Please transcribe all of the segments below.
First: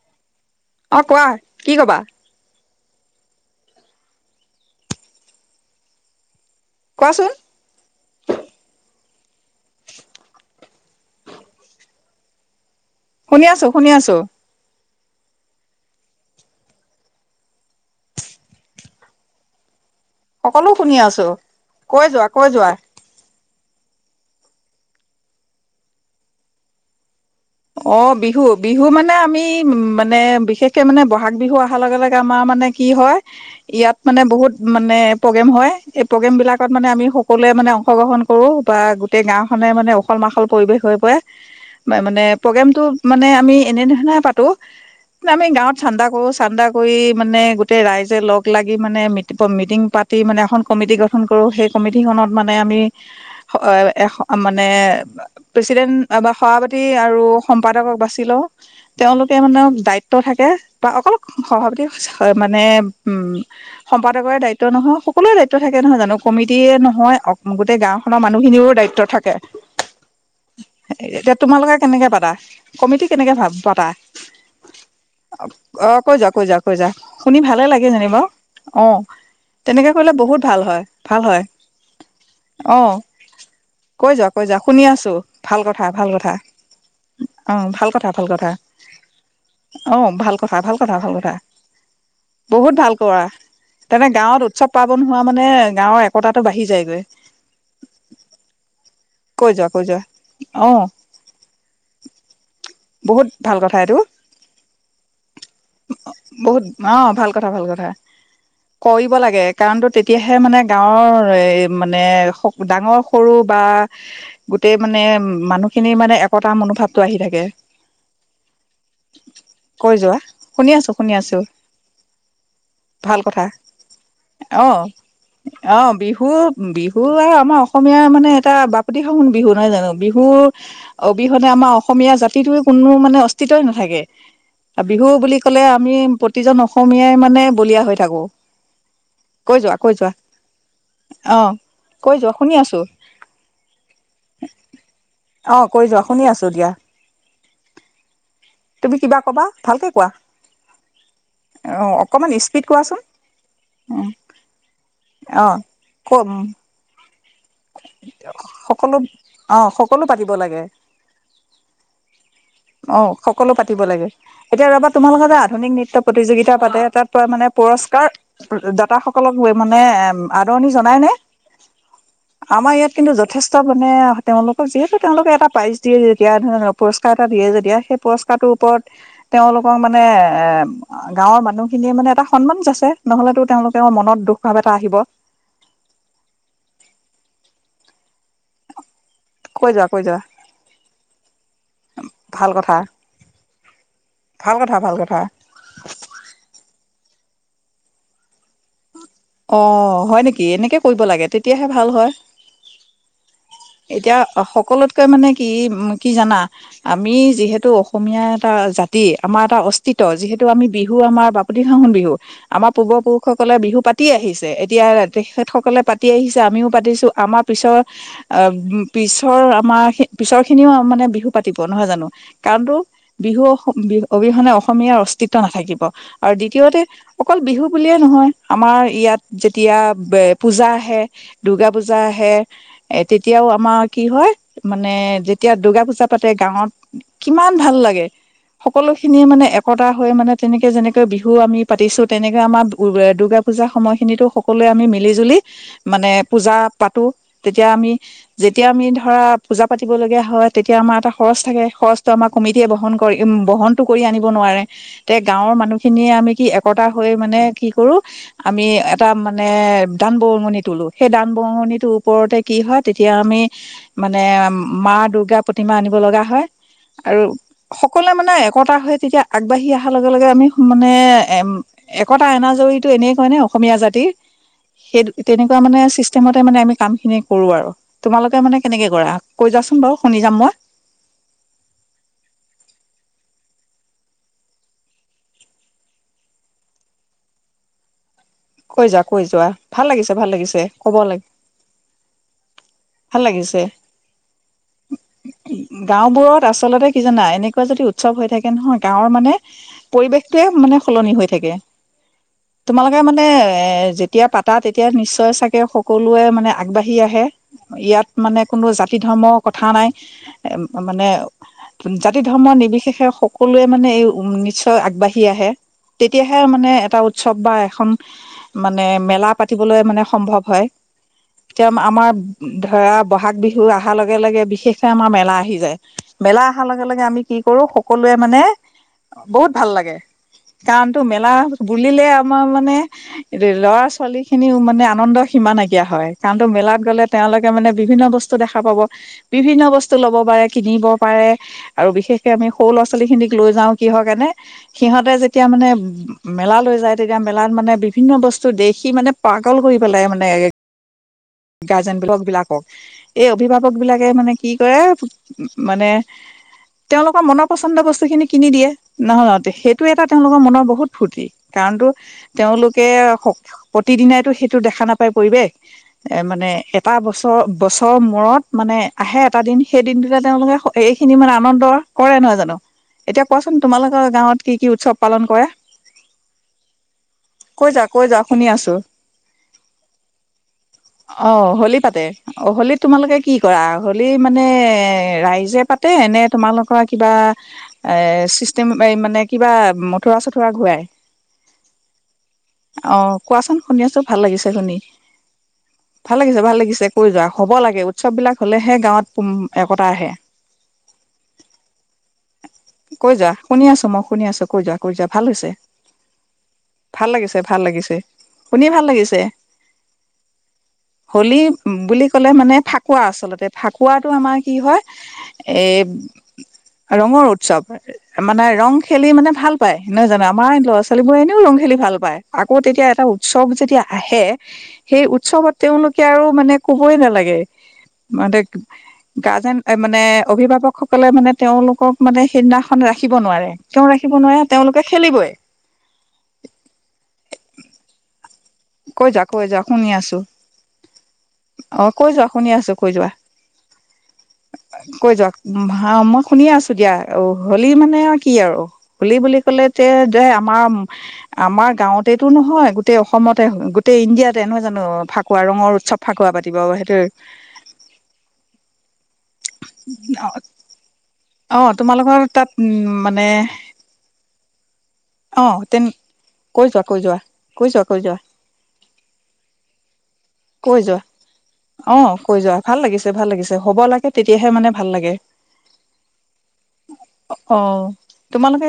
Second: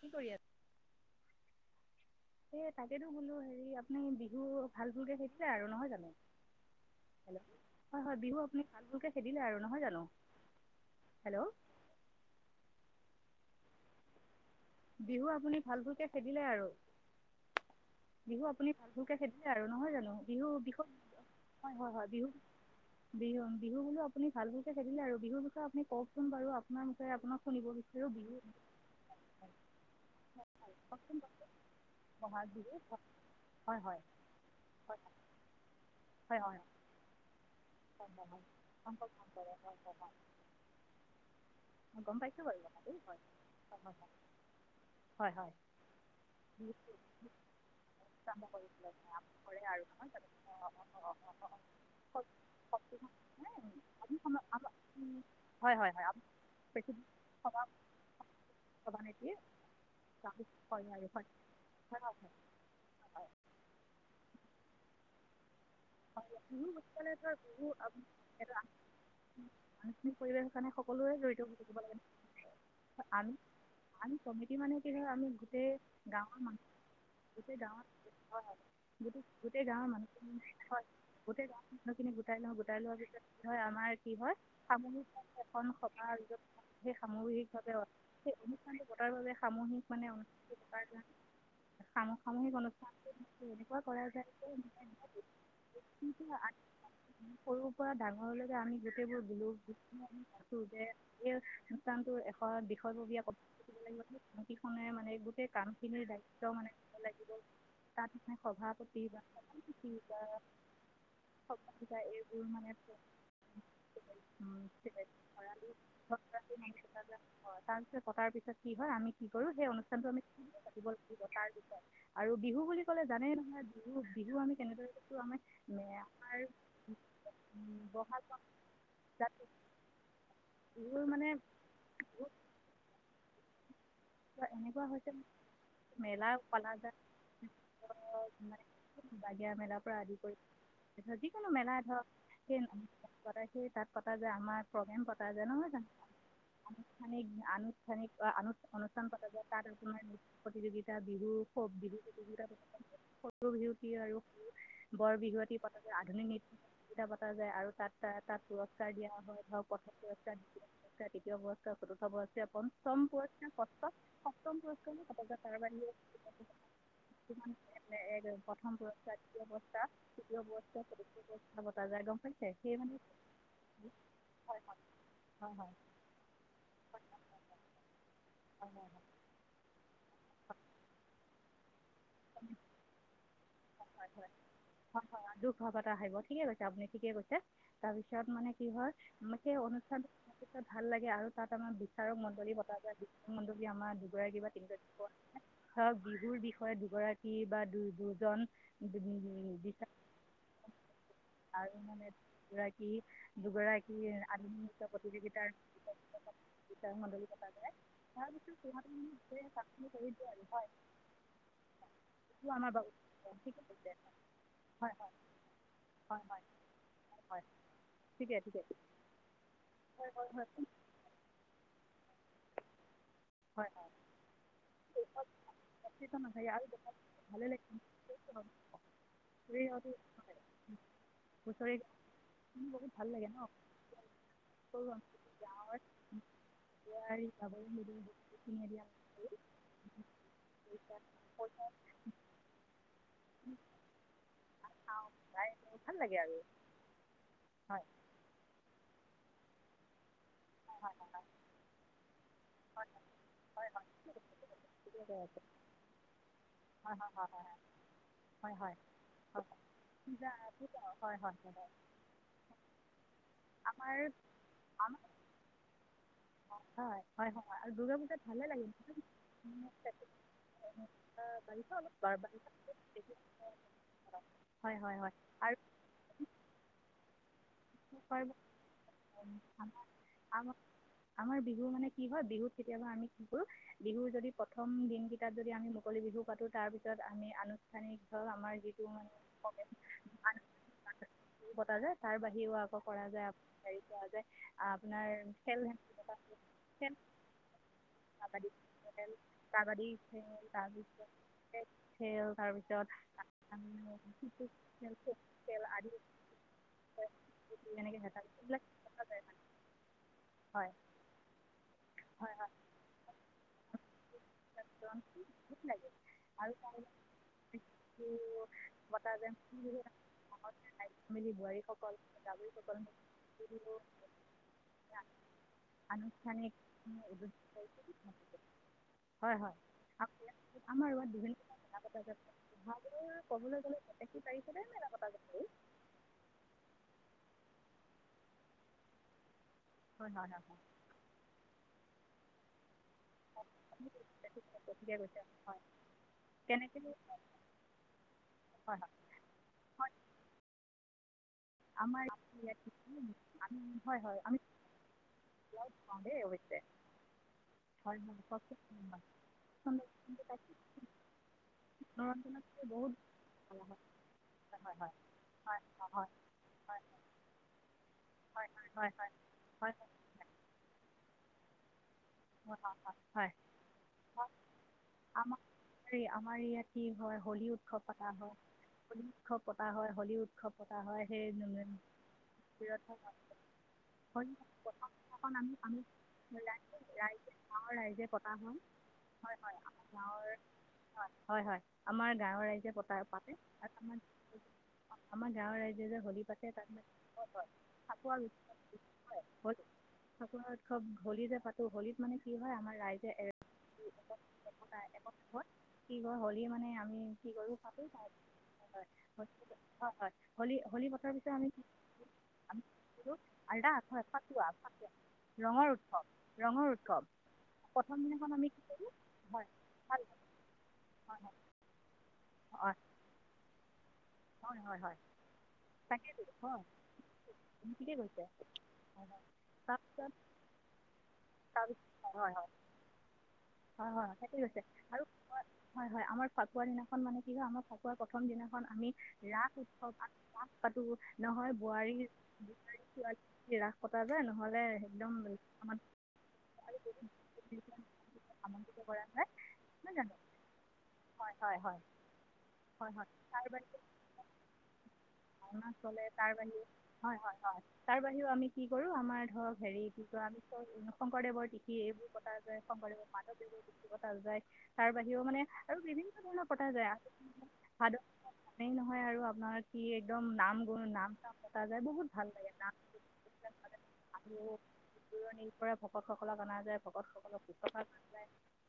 কি কৰি আ অ কোৱা কি কবা স তাকেতো বোলো হেৰি আপুনি বিহু ভাল ফুলকে খিছে আৰু নহয় জানো কোৱাচোন েল্ হয় হয় বিহু আপুনি কে খেদিলে আৰু নহয় জানো হেল্ল' শুনি আছো শুনি আছো বিহু আপুনি ভাল ভুলকে খেদিলে আৰু বিহু আপুনি ভাল ভুলকে খেদিলে আৰু নহয় জানো বিহু সকলো বি শুনি আছো হয় হয় কৈ হয় যোৱা বিহু কৈ যোৱা বিহু বিহু বোলো আপুনি ভালবোৰক খেলিলে বিুৰ বিষয় আপুনি কওকচ বাৰু আপোনাৰ বিচ আপোনাক শুনিব অ বিচাৰোঁ বিহু বিহু মানে আমি এই উ মানে বিশেষকে মানে বহাগ বিহু অহাৰ লগে লগে আমাৰ মানে কি হয় হয় ইয়াত হয় মানে বহুত মানে প্ৰগ্ৰেম হয় এই প্ৰগ্ৰেম হয় হয় বিলাকত মানে আমি সকলোৱে মানে অংশগ্ৰহণ কৰো বা গোটেই গাওখনে মানে উখল মাখল পৰিৱেশ হৈ পৰে মানে প্ৰগ্ৰেমটো মানে আমি এনে স পাতো হয় আমি হয় গাঁৱত চান্দা কৰো চান্দা কৰি মানে গোটেই ৰাইজে লগ লাগি মানে মিি মিটিং পাতি মানে এখন কমিটি গঠন কৰো সেই কমিটি খনত মানে আমি এ আপুনি সম- মানে আপ- হয় হয় প্ৰেচিডেণ্ট হয় আপুনি বা সভাপতি পৃথিৱীৰ আৰু সমাজ সম্পাদকক বাচি লওঁ সভানেত্ৰী তেওঁলোকে হয় মানে দায়িত্ব আৰু থাকে হয় বা অকল হয় সভাপতি হয় মানে উম সম্পাদকৰে দায়িত্ব নহয় কোনে য থাকে নহয় জানো বিহু কমিটিয়ে বুলি ক'লে নহয় ধৰ বিহু গোটেই গাওখনৰ আপ- মানুহখিনিৰও দায়িত্ব থাকে আনুষ্ঠানিক পৰিৱেশৰ কাৰণে সকলোৱে এতিয়া জড়িত হৈ তোমালোকে থাকিব লাগে কেনেকে পাতা কমিটি আমি কেনেকে ভ পতা আমি কমিটি মানে কি হয় আমি গোটেই অ কৈ যা গাঁৱৰ কৈ যাোৱা মানুহ কৈ যা শুনি গোটেই ভালে গাঁৱত লাগে যেনিব বাৰু অ গোটেই গোটেই গাঁৱৰ তেনেকে কৰিলে বহুত ভাল মানুহখিনি হয় ভাল হয় গোটেই গাওৰ মানুহখিনি গোটাই লওঁ গোটাই অ লোৱাৰ পিছত কি হয় আমাৰ কৈ কি যোৱা হয় কৈ যোৱা শুনি সাম আছো ভাল এখন কথা ভাল কথা সভষ অ সামহিকভাৱে ভাল কথা ভাল সেই কথা অনুষ্ঠানটো পটাৰ বাবে সামহিক অ মানে ভাল কথা অনুষ্ঠানটো ভাল পত কথা ভাল কথা যায় সামহিক বহুত ভাল অনুষ্ঠান কৰা এনেকুৱা তেনে কৰা গাঁৱত উৎসৱ পাৰ্বন হোৱা মানে যায় গাঁৱৰ একতাটো বাঢ়ি যায়গৈ সৰুৰ পৰা ডাঙৰলৈকে আমি গোটেইবোৰ কৈ যোৱা কৈ যোৱা বলোো অ যে এই টো বিষয়ববীয়া বহুত কথা ভাল পাতিব এইটো লাগিব কাম কেইখনে মানে গোটেই কামখিনিৰ দায়িত্ব বহুত মানে অ কব ভাল লাগিব কথা ভাল কথা তাত মানে সভাপতি কৰিব বা লাগে কাৰণতো সভাপতি বা, তেতিয়াহে মানে গাঁৱৰ এ সভাপিকা মানে এইবোৰ মানে ডাঙৰ সৰু বা গোটেই মানে মানুহখিনিৰ মানে একতাৰ মনোভাৱটো আহি থাকে। কটাৰ পিছত কি হয় আমি কি কৰোঁ সেই কৈ অনুষ্ঠানটো যোৱা আমি শুনি পাতিব আছো শুনি লাগিব আছো তাৰ বিষয়ে আৰু বিহু বুলি ক'লে ভাল জানেই কথা নহয় বিহু বিহু আমি অ কেনেদৰে কো আমাৰ। অ বিহু বিহু আৰু আমাৰ অসমীয়া বহাগ মানে বা এটা বাপতি পূজাত সাহোন বিহু নহয় জানো? বিহুৰ বিহুৰ মানে অবিহনে আমাৰ অসমীয়া জাতিটো কোনো মানে অস্তিতই নাথাকে। এনেকুৱা বিহু হৈছে বুলি ক'লে আমি মেলা প্ৰতিজন পলা অসমীয়াই মানে যায় বলিয়া হৈ থাকো বাগিয় কৈ যোৱা মেলাৰ কৈ পৰা যোৱা আদি কৰি অ যিকোনো মেলাই কৈ যোৱা শুনি আছো ধৰক সেই তাত পতা যায় আমাৰ প্ৰগ্ৰেম পতা যায় অ নহয় কৈ যোৱা শুনি আছো দিয়া জানোষ্ঠানিক, [unintelligible] পা যায় তুমি কিবা কবা তাত আাৰ ভালকে কোৱা নৃত্য প্ৰতিযোগিতা বিহু অ বিহু অকমান প্ৰতিযোগিতা স্পীড কোৱাচোন সৰু বিহুট আৰু সৰু বৰ অ বিহুৱট পতা যায় আধুনিক ক নৃত্য প্ৰতিযোগিত পা যায় আৰু তাত তাত পুৰস্কাৰ সকলো দিয়া হয় অ ধৰক প্ৰথম সকলো পাতিব পুৰস্কাৰ লাগে দ্বিতীয় পুৰ্কাৰ তৃতীয় পুৰস্কাৰ চতুৰ্থ পুৰস্কাৰ পঞ্চম পুৰস্কাৰ। দ ষষ্ঠ লাগে সপ্তম এতিয়া ৰবা পুৰস্কাৰো তোমাল পতা লগোকৰ যে যায় তাৰ আধুনিক বাহিৰে নৃত্য প্ৰতিযোগিতা পাতে তাত মানে কিছুমান পুৰস্কাৰ প্ৰথম পুৰস্কাৰ দাতাাসকলক দ্বিতীয় মানে পুৰস্কাৰ তৃতীয় আদৰণি পুৰস্কাৰ জনাই নে চতুৰ্থ পুৰস্কাৰ পতা যায় গম পাইছে আমাৰ সেই ইয়াত মানে কিন্তু যথেষ্ট মানে তেওঁলোকক যিহেতু তেওঁলোকে এটা হয় হয় প্ৰাইজ দিয়ে যেতিয়া পুৰস্কাৰ এটা দিয়ে যেতিয়া সেই পুৰস্কাৰ থকাটোৰ ওপৰত তেওঁলোকক মানে এই গাঁৱৰ মানুহ খিনিয়ে মানে এটা সন্মান যাঁচে আছে নহলেতো তেওঁলোক হয়, হয়, হয়, হয়, দুখ ভাৱ এটা আহিব ঠিকে কৈছে আপুনি ঠিকে কৈছে। তাৰপিছত মানে কি হয় আমাক সেই কৈ যোৱা কৈ অনুষ্ঠানটো, যোৱা ভাল লাগে আৰু তাত আমাৰ বিচাৰক ভাল মণ্ডলী কথা পতা যায় বিচাৰক মণ্ডলী আমাৰ দুগৰাকী বা ভাল কথা তিনিগৰাকী, ভাল কথা ধৰক বিহুৰ বিষয় দুগৰাক কি বা দু-দুজন। অ', হয় নেকি এনেকে কৰিব লাগে তেতিয়াহে আৰু ভাল মানে হয়, দুগৰাকী দুগৰাকী এতিয়া আধুনিক নৃত্য সকলোতকৈ মানে প্ৰতিযোগিতাৰ কি কি জানা, বিচাৰক আমি মণ্ডলী পতা হয়। যিহেতু অসমীয়া এটা তাৰপিছত সিহঁতকো জাতি আমাৰ এটা অস্তিত্ব যিহেতু আমি বিহু আমাৰ [unintelligible] বিহু আমাৰ পূৰ্বপুৰুষসকলে ঠিকে কৈছে। বিহু পাতি আহিছে এতিয়া হয় হয় তেখেতসকলে পাতি হয় আহিছে হয় আমিও পাতিছো হয় আমাৰ পিছৰ ঠিকে আহ ঠিকে পিছৰ, আমাৰ হয় পিছৰ হয় খিনিও মানে বিহু পাতিব নহয় জানোঁ। কাৰণটো বিহু হয় হয় অবিহনে অসমীয়াৰ অস্তিত্ব নাথাকিব, সচেতন আৰু নাথাকে দ্বিতীয়তে, অকল ভালেই বিহু লাগে বুলিয়ে নহয় আমাৰ ইয়াত হুঁচৰি যেতিয়া গাওঁটো পূজা আহে দূৰ্গা হুঁচৰি পূজা আহে, গাওঁখিনি বহুত এ ভাল লাগে তেতিয়াও ন আমাৰ কি হয়, আকৌ মানে ৰন্ধোৱা যেতিয়া দূৰ্গা পূজা পাতে গাঁৱত, হেৰি কিমান ভাল লাগে। গাহৰি যায় সকলো খিনিয়ে মানে একতা হৈ মানে তেনেকে যেনেকে বিহু আমি পাতিছোঁ তেনেকে আমাৰ [unintelligible] দুৰ্গা পূজা খিনিতো খ সকলোৱে আমি মিলি জুলি ভাল মানে লাগে আৰু পূজা পাতো তেতিয়া হয় আমি যেতিয়া আমি ধৰা পূজা পাতিব লগগীয়া হয় তেতিয়া আমাৰ এটা খৰচ থাকে খৰচটো আমাৰ কমিটিয়ে বহন কৰিম বহনতটো কৰি আনিব নোৱাৰে তেয়া গাঁৱৰ মানুহখিনিয়ে আমি কি একতা হয় হৈ হয় মানে কি কৰো হয় আমি হয় এটা হয় মানে দান বৰঙণি তুলো সেই হয় হয় হয় দান হয় হয় বৰঙণিটোৰ ওপৰতে কি হয় তেতিয়া আমি আমাৰ মানে মা আমাৰ দুূৰ্গাৰ প্ৰতিমা আনিব লগা হয় হয় আৰু হয় হয় হয় আৰু দুৰ্গা সকলোৱে পূজাত মানে ভালে লাগে একতা হৈ তেতিয়া আগবাঢ়ি অহাৰ লগে লগে আমি মানে এম বাৰিষা অলপ একতা বাৰিষা এনাজৰীতটো এনে অসমীয়া জাতি হয় হয় হয় আৰু তেুনেকোৱা মানে চিচতেমতে মানে আমি কাম খিনি কৰো আৰু তোমালোকে মানে কেনেকে কৰা কৈ যোৱাচোন বাৰু শুনি যাম মই আমাৰ বিহু মানে কি হয় বিহুত কেতিয়াবা আমি বিহুৰ যদি প্ৰথম দিন কেইটাত যদি আমি মুকলি বিহু পাতো তাৰ পিছত আমি আনুষ্ঠানিক আমাৰ কৈ যিটো যোৱা মান কৈ যোৱা ভাল লাগিছে ভাল লাগিছে ক'ব লাগে য তাৰ ব ভাল লাগিছে উ আপোনাৰ খেল ধেমালি পতা গাওবোৰত আচলতে খেল কি জানা এনেকুৱা যদি উৎসৱ হৈ কাবাডী থাকে নহয় গাঁওৰ খেল মানে কাবাডী খেল পৰিৱেশটোৱে মানে তাৰপিছতে সলনি হৈ থাকে খেল তাৰপিছত তোমালোকে মানে আমি এ যেতিয়া ক্ৰিকেট পাতা তেতিয়া খেল খো খো নিশ্চয় খেল চাগে আদি সকলোৱে মানে আগবাঢ়ি আহে এনেকৈ ইয়াত হেতা মানে এইবিলাক কোনো জাতি ধৰ্মৰ কথা নাই হয় মানে জাতি হয় ধৰ্ম নিৰ্বিশেষে সকলোৱে মানে এই নিশ্চয় আগবাঢ়ি আহে তেতিয়াহে আৰু মানে এটা উৎসৱ বা এখন মানে পতা মেলা যায় পাতিবলৈ মানে সম্ভৱ মিলি হয়তি বোৱাৰীসকল আমাৰ আমাৰ গাভৰুসকল ধৰা বহাগ বিহু অহাৰ লগে লগে বিশেষকে আমাৰ মেলা আহি যায় মেলা আনুষ্ঠানিক অহাৰ লগে লগে আমি কি কৰো সকলোৱে মানে হয় বহুত হয় ভাল লাগে কাৰণ আমাৰ তো ইয়াত মেলা বিভিন্ন পতা বুলিলে যায় আমাৰ মানে ভাল ক'বলৈ ল'ৰা গ'লে প্ৰত্যেকটো ছোৱালী তাৰিখতে খিনিও মানে আনন্দ সিমান নাইকিয়া হয় কাৰণো মেলাত গলে তেওঁলোকে মানে বিভিন্ন বস্তু দেখা পাব বিভিন্ন বস্তু হয় লব হয় হয় পাৰে হয় কিনিব পাৰে আৰু বিশেষকে আমি সৌল ল ছোৱলী খিনিক লৈ যাও কি হয়ৰ কাৰণে সঠিকে সিহঁতে কৈছে যেতিয়া হয় মানে মেলা লৈ কেনেকৈ যায় তেতিয়া মেলাত মানে বিভিন্ন বস্তু হয় দেখি হয় মানে পাগল কৰি হয় পেলাই মানে গাৰ্জেন আমাৰ বিলক বিলাকক ইয়াত এই আমি অভিভাৱক হয় বিলাকে হয় মানে আমি কি কৰে মানে পাওঁ দেই অৱশ্যে তেওঁলোকৰ মনৰ পচন্দ হয় বস্তু হয় খিনি কিনি দিয়ে কওকচোন নহয় হয় সেইটো এটা তেওঁলোকৰ মনৰ বহুত ফূুৰৰ্তি কাৰণতো মনোৰঞ্জনৰ তেওঁলোকে বহুত প্ৰতিদিনাইতো সেইটো হয় হয় দেখা হয় নাপায় পৰিৱেশ হয় হয় এ মানে এটা বছৰ বছৰৰ মূৰত হয় মানে হয় আহে এটা দিন হয় সেই দিনটোতে তেওঁলোকে এই ইমান আনন্দৰ হয় গাঁৱত কি কি উৎসৱ পালন আাৰ কৰে আমাৰ ইয়াত কি হয় হলী কৈ যা উৎসৱ কৈ পতা যা হয় শুনি আছো হলী উৎসৱ পতা হয় হলী উৎসৱ পতা হয়েই অঁ হোলী পাতে অঁ হোলীত তোমালোকে কি কৰা হোলী মানে ৰাইজে পাতে নে তোমালোকৰ কিবা ৰাইে গাঁৱৰ এ ৰাইজে পতা হয় চিষ্টেম মানে হয় কিবা হয় আমাৰ মথুৰা গাঁৱৰ চথুৰা ঘূৰাই হয় হয় হয় আমাৰ গাঁৱৰ অ ৰাইজেতা পাতে কোৱাচোন শুনি তাত আছো আমাৰ ভাল লাগিছে শুনি আমাৰ গাঁৱৰ ৰাইজে যে ভাল হোলী লাগিছে পাতে ভাল তাত লাগিছে মানে কৈ যোৱা হয় হয় হ'ব লাগে উৎসৱ ফাকুৱা উৎ- বিলাক হলেহে গাঁৱতম হোলী একতা আহে হলিত মানে কি হয় আমাৰ ৰাইজে কৈ যোৱা শুনি আছো মই শুনি আছো কৈ যোৱা কৈ যোৱা ভাল হৈছে কি হয় হলি মানে আমি ভাল কি লাগিছে কৰো ভাল পাতোাৰি লাগিছে শুনি ভাল লাগিছে হয় হয় হল হলী পথাৰ পিছত হোলী আমি কি বুলি ক'লে মানে ফাকুৱা আচলতে আলদা ফাকুৱাটো আমাৰ ফাটুৱা কি ফুৱ হয় ৰঙৰ এই উৎসৱ ৰঙৰ উৎসৱ ৰঙৰ উৎসৱ প্ৰথম দিনাখন মানে আমি কি ৰং কৰোঁ খেলি মানে হয় ভাল পাই নহয় জানো আমাৰ ল'ৰা ছোৱালী বোৰে হয় হয় এনেও ৰং খেলি ভাল পায় আকৌ হয় তেতিয়া এটা উৎসৱ যেতিয়া আহে হয় হয় হয় সেই উৎসৱত তেওঁলোকে তাকেতো আৰু মানে হয় কবই নালাগে আপুনি ঠিকেই কৈছে মানে হয়, হয়। গাৰ্জেন মানে তাৰপিছত অভিভাৱকসকলে মানে তেওঁলোকক তাৰপিছত হয় মানে হয় হয় সেইদিনাখন ৰাখিব নোৱাৰে কিয় হয় হয় ৰাখিব হয় থাকৈ নোৱাৰে তেওঁলোকে আৰু খেলিবই হয় হয় আমাৰ ফাকুৱা দিনাখন মানে কি হয় আমাৰ ফাকুৱা কথা কম দিনাখন আমি কৈ যোৱা কৈ ৰাস যা শুনি উৎসৱ আছো আমি ৰাস পাতোঁ নহয় অ বোৱাৰী কৈ যোৱা শুনি আছো বোৱাৰী কৈ যোৱা ছোৱালী ৰাস পতা যায় নহ'লে একদম কৈ আমাৰ যোৱা মই শুনি আছো দিয়া অ হোলী মানে আৰু কি আৰু আমন্ত্ৰিত কৰা হলী যায় বুলি ক'লে যে নহয় জানো যে আমাৰ হয় হয় আমাৰ হয় গাঁৱতেতটো নহয় গোটেই অসমত উৎসৱ লে ফাকুৱা তাৰ বাহি পাতিব সেইটো হয় হয় হয় তাৰ বাহিৰেও আমি কি কৰো আমাৰ ধৰক হেৰি কি ক আমিংকৰ শদেৱৰ অ তিথি এইবোৰ তোমালোকৰ পতা তাত যায় উম শম্দেৱৰ মানে মাধৱদেৱৰ তিথি পতা যায় তাৰ বাহিৰেও মানে অ আৰু তেন বিভিন্ন ধৰণৰ পতা কৈ যোৱা যায় আ কৈ যোৱা কৈ যোৱা কৈ ভাদৱ যোৱা স নহয় আৰু আপোনাৰ কি একদম নাম গু কৈ যোৱা নাম চাম পতা যায় অ বহুত ভাল কৈ লাগে যোৱা নাম ভাল লাগিছে ভাল লাগিছে হ'ব লাগে তেতিয়াহে মানে ভাল লাগে পৰা ভকত ক অনা যায় ভকতসকলক অ পুায় তোমালোকে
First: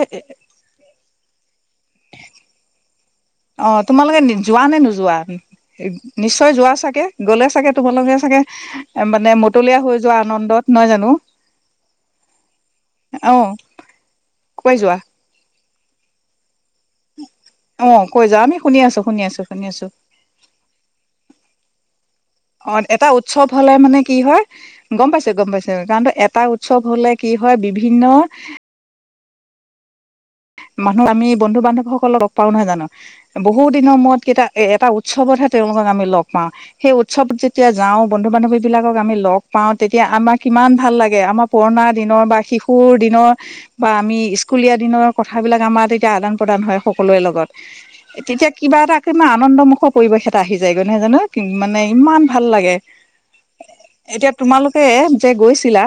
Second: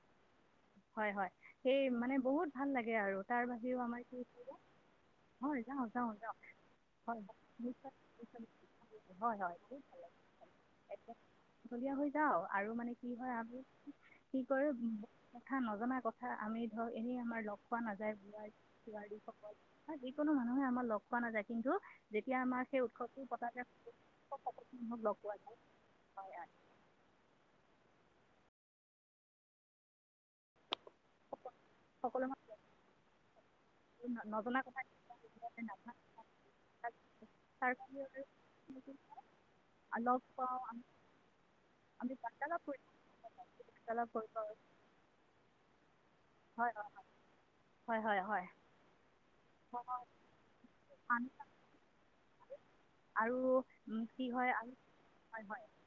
হয় হয় সেই মানে বহুত ভাল ন থাকে আৰু তাৰ অ বাহিৰেও আমাৰ তোমালোকে কি উঠ যোৱা নে নোযোৱা হয় যাওঁ যাওঁ নিশ্চয় যোৱা চাগে গ'লে চাগে তোমালোকে চাগে মানে মতলীয়া হৈ যোৱা আনন্দত নহয় জানো যাওঘলীয়া হৈ যাও আৰু মানে কি হয় অ আৰু কি কৰে কৈ যোৱা ক নজনা কথা আমি এনেই আমাৰ লগ পোৱা অ নাযায় কৈ যোৱা বোৱাৰী আমি শুনি আছো শুনি আছো বোৱাৰীসকল শুনি আছো যিকোনো মানুহে আমাৰ লগ পোৱা নাযায় কিন্তু যেতিয়া আমাৰ অ সেই এটা উৎসৱটো উৎসৱ পতা হলে মানে কি হয় গম পাইছে গম পাইছে কাৰণ যোৱাায় এটা উৎসৱ হলে কি হয় [inaudible] মানুহ আমি বন্ধু বান্ধৱসকল সকলো লগ পাৰো নহয় জানো বহু দিনৰ মূৰত মানুহ কেইটা নজনা এ কথা এটা উৎসৱতহে তেওঁলোকক আমি লগ পাওঁ সেই উৎসৱত যেতিয়া তাৰ যাওঁ কাৰণে বন্ধু বান্ধৱী বিলাকক আমি লগ পাওঁ আৰু তেতিয়া লগ আমাক পাওঁ কিমান আমি ভাল লাগে আমাৰ পুৰণা আমি দিনৰ বা বাৰ্তালাপ কৰোঁ শিশুৰ দিনৰ বা বাৰ্তালাপ আমি কৰিব স্কুলীয়া দিনৰ কামাতে এতিয়া আদান প্ৰদান হয় সকলোৰে লগত হয় হয় হয় তেতিয়া কিবা এটা ইমান আনন্দমুখৰ পৰিৱেশ এটা আহি যায়গৈ নহয় জানো আমি- মানে ইমান ভাল লাগে আৰু উম, কি এতিয়া হয় আমি তোমালোকে যে হয় হয় গৈছিলা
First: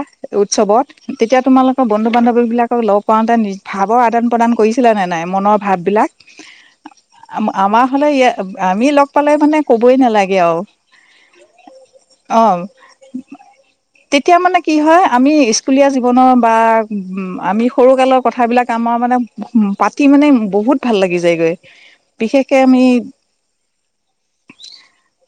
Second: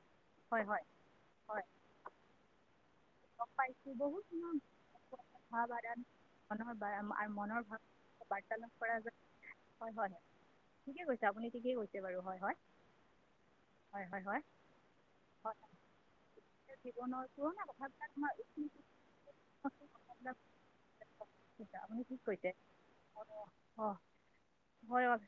হয় হয় উৎসৱত তেতিয়া হয় তোমালোকৰ বন্ধু বান্ধৱী বিলাক অলপ ওঁটা নি গম ভাল পাইছোঁ বহুত ন মনৰ ম ভাৱ আদান ভাকাৰ মনৰ বা- আৰু মনৰ ভাৱ হ বাৰ্তালাপ কৰা আমিাল যায় মান ক হয় হয় নালে অ ঠিকেই কৈছে আপুনি ঠিকেই কৈছে বাৰু হয় হয় হয় হয় তেতিয়া হয় মে কি হয় আমি হয় স্ জনৰ আচলতে জীৱনৰ পুৰণা আ কথাবিলাক সৰুকালৰ আমাৰ কথাবিলাক কামাৰ মানে পাতি মানে বহুত ভাল লাগি যায়গৈ আপুনি ঠিক কৈছে বিশেষকে আমি অঁ হয় হয়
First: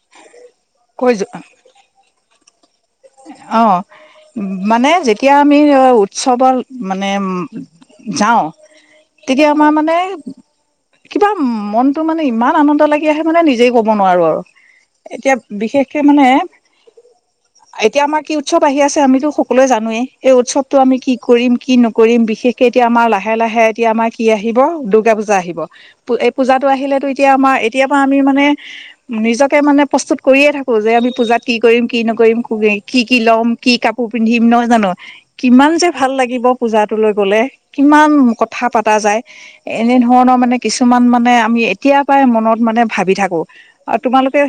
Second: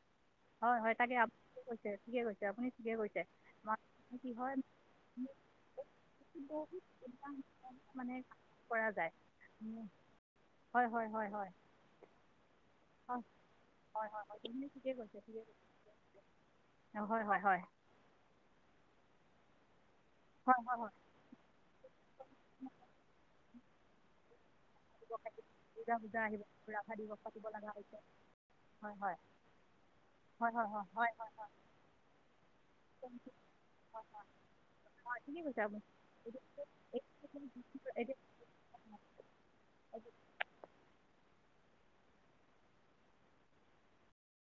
হয় হয় কৈ তাকে আপ যো- কৈছে ঠিকে কৈছে আপুনি ঠিকে কৈছে অ আমাৰ কি হয় মানে যেতিয়া আমি উৎসৱৰ বহুত মানে উ মানে যাওঁ কৰা যায় তেতিয়া আমাৰ উম, মানে হয় হয় হয় কিবা হয় মনটো মানে ইমান আনন্দ লাগি হয় আহে মানে নিজেই ক'ব হয় নোৱাৰো হয় হয় আৰু তুমি ঠিকে কৈছে এতিয়া ঠিকে কৈছে বিশেষকে মানে হয় হয় হয় এতিয়া আমাৰ কি উৎসৱ আহি আছে আমিতো সকলোৱলৈ জানোৱেই এই হয় হয় উৎসৱতটো হয় আমি কি কৰিম কি নকৰিম বিশেষকে এতিয়া আমাৰ লাহে লাহে এতিয়া আমাৰ কি আহি আহ দুৰ্গা পূজা আহিব দুৰ্গা পূজা এই আহিব পূজাটো ৰাভা আহিলেতো দিৱস এতিয়া পাতিব আমাৰ লগা এতিয় হৈছে পৰা আমি মানে হয় হয় নিজকে মানে প্ৰস্তুত কৰিয়ে হয় হয় থাকো হয় যে হয় আমি হয় পূজাত কি কৰিম কি নম কি কি ল'ম কি কাপোৰ পিন্ধিম নহয় জানো হয় ঠিকে কৈছে কিমান আপুনি যে ভাল লাগিব পূজাটো লৈ গলে এইটো কিমান কথা পতা যায় এনে ধৰণৰ মানে কিছুমান মানে আমি এতিয়া পৰাই মনত মানে ভাবি থাকো আৰু তোমালোকে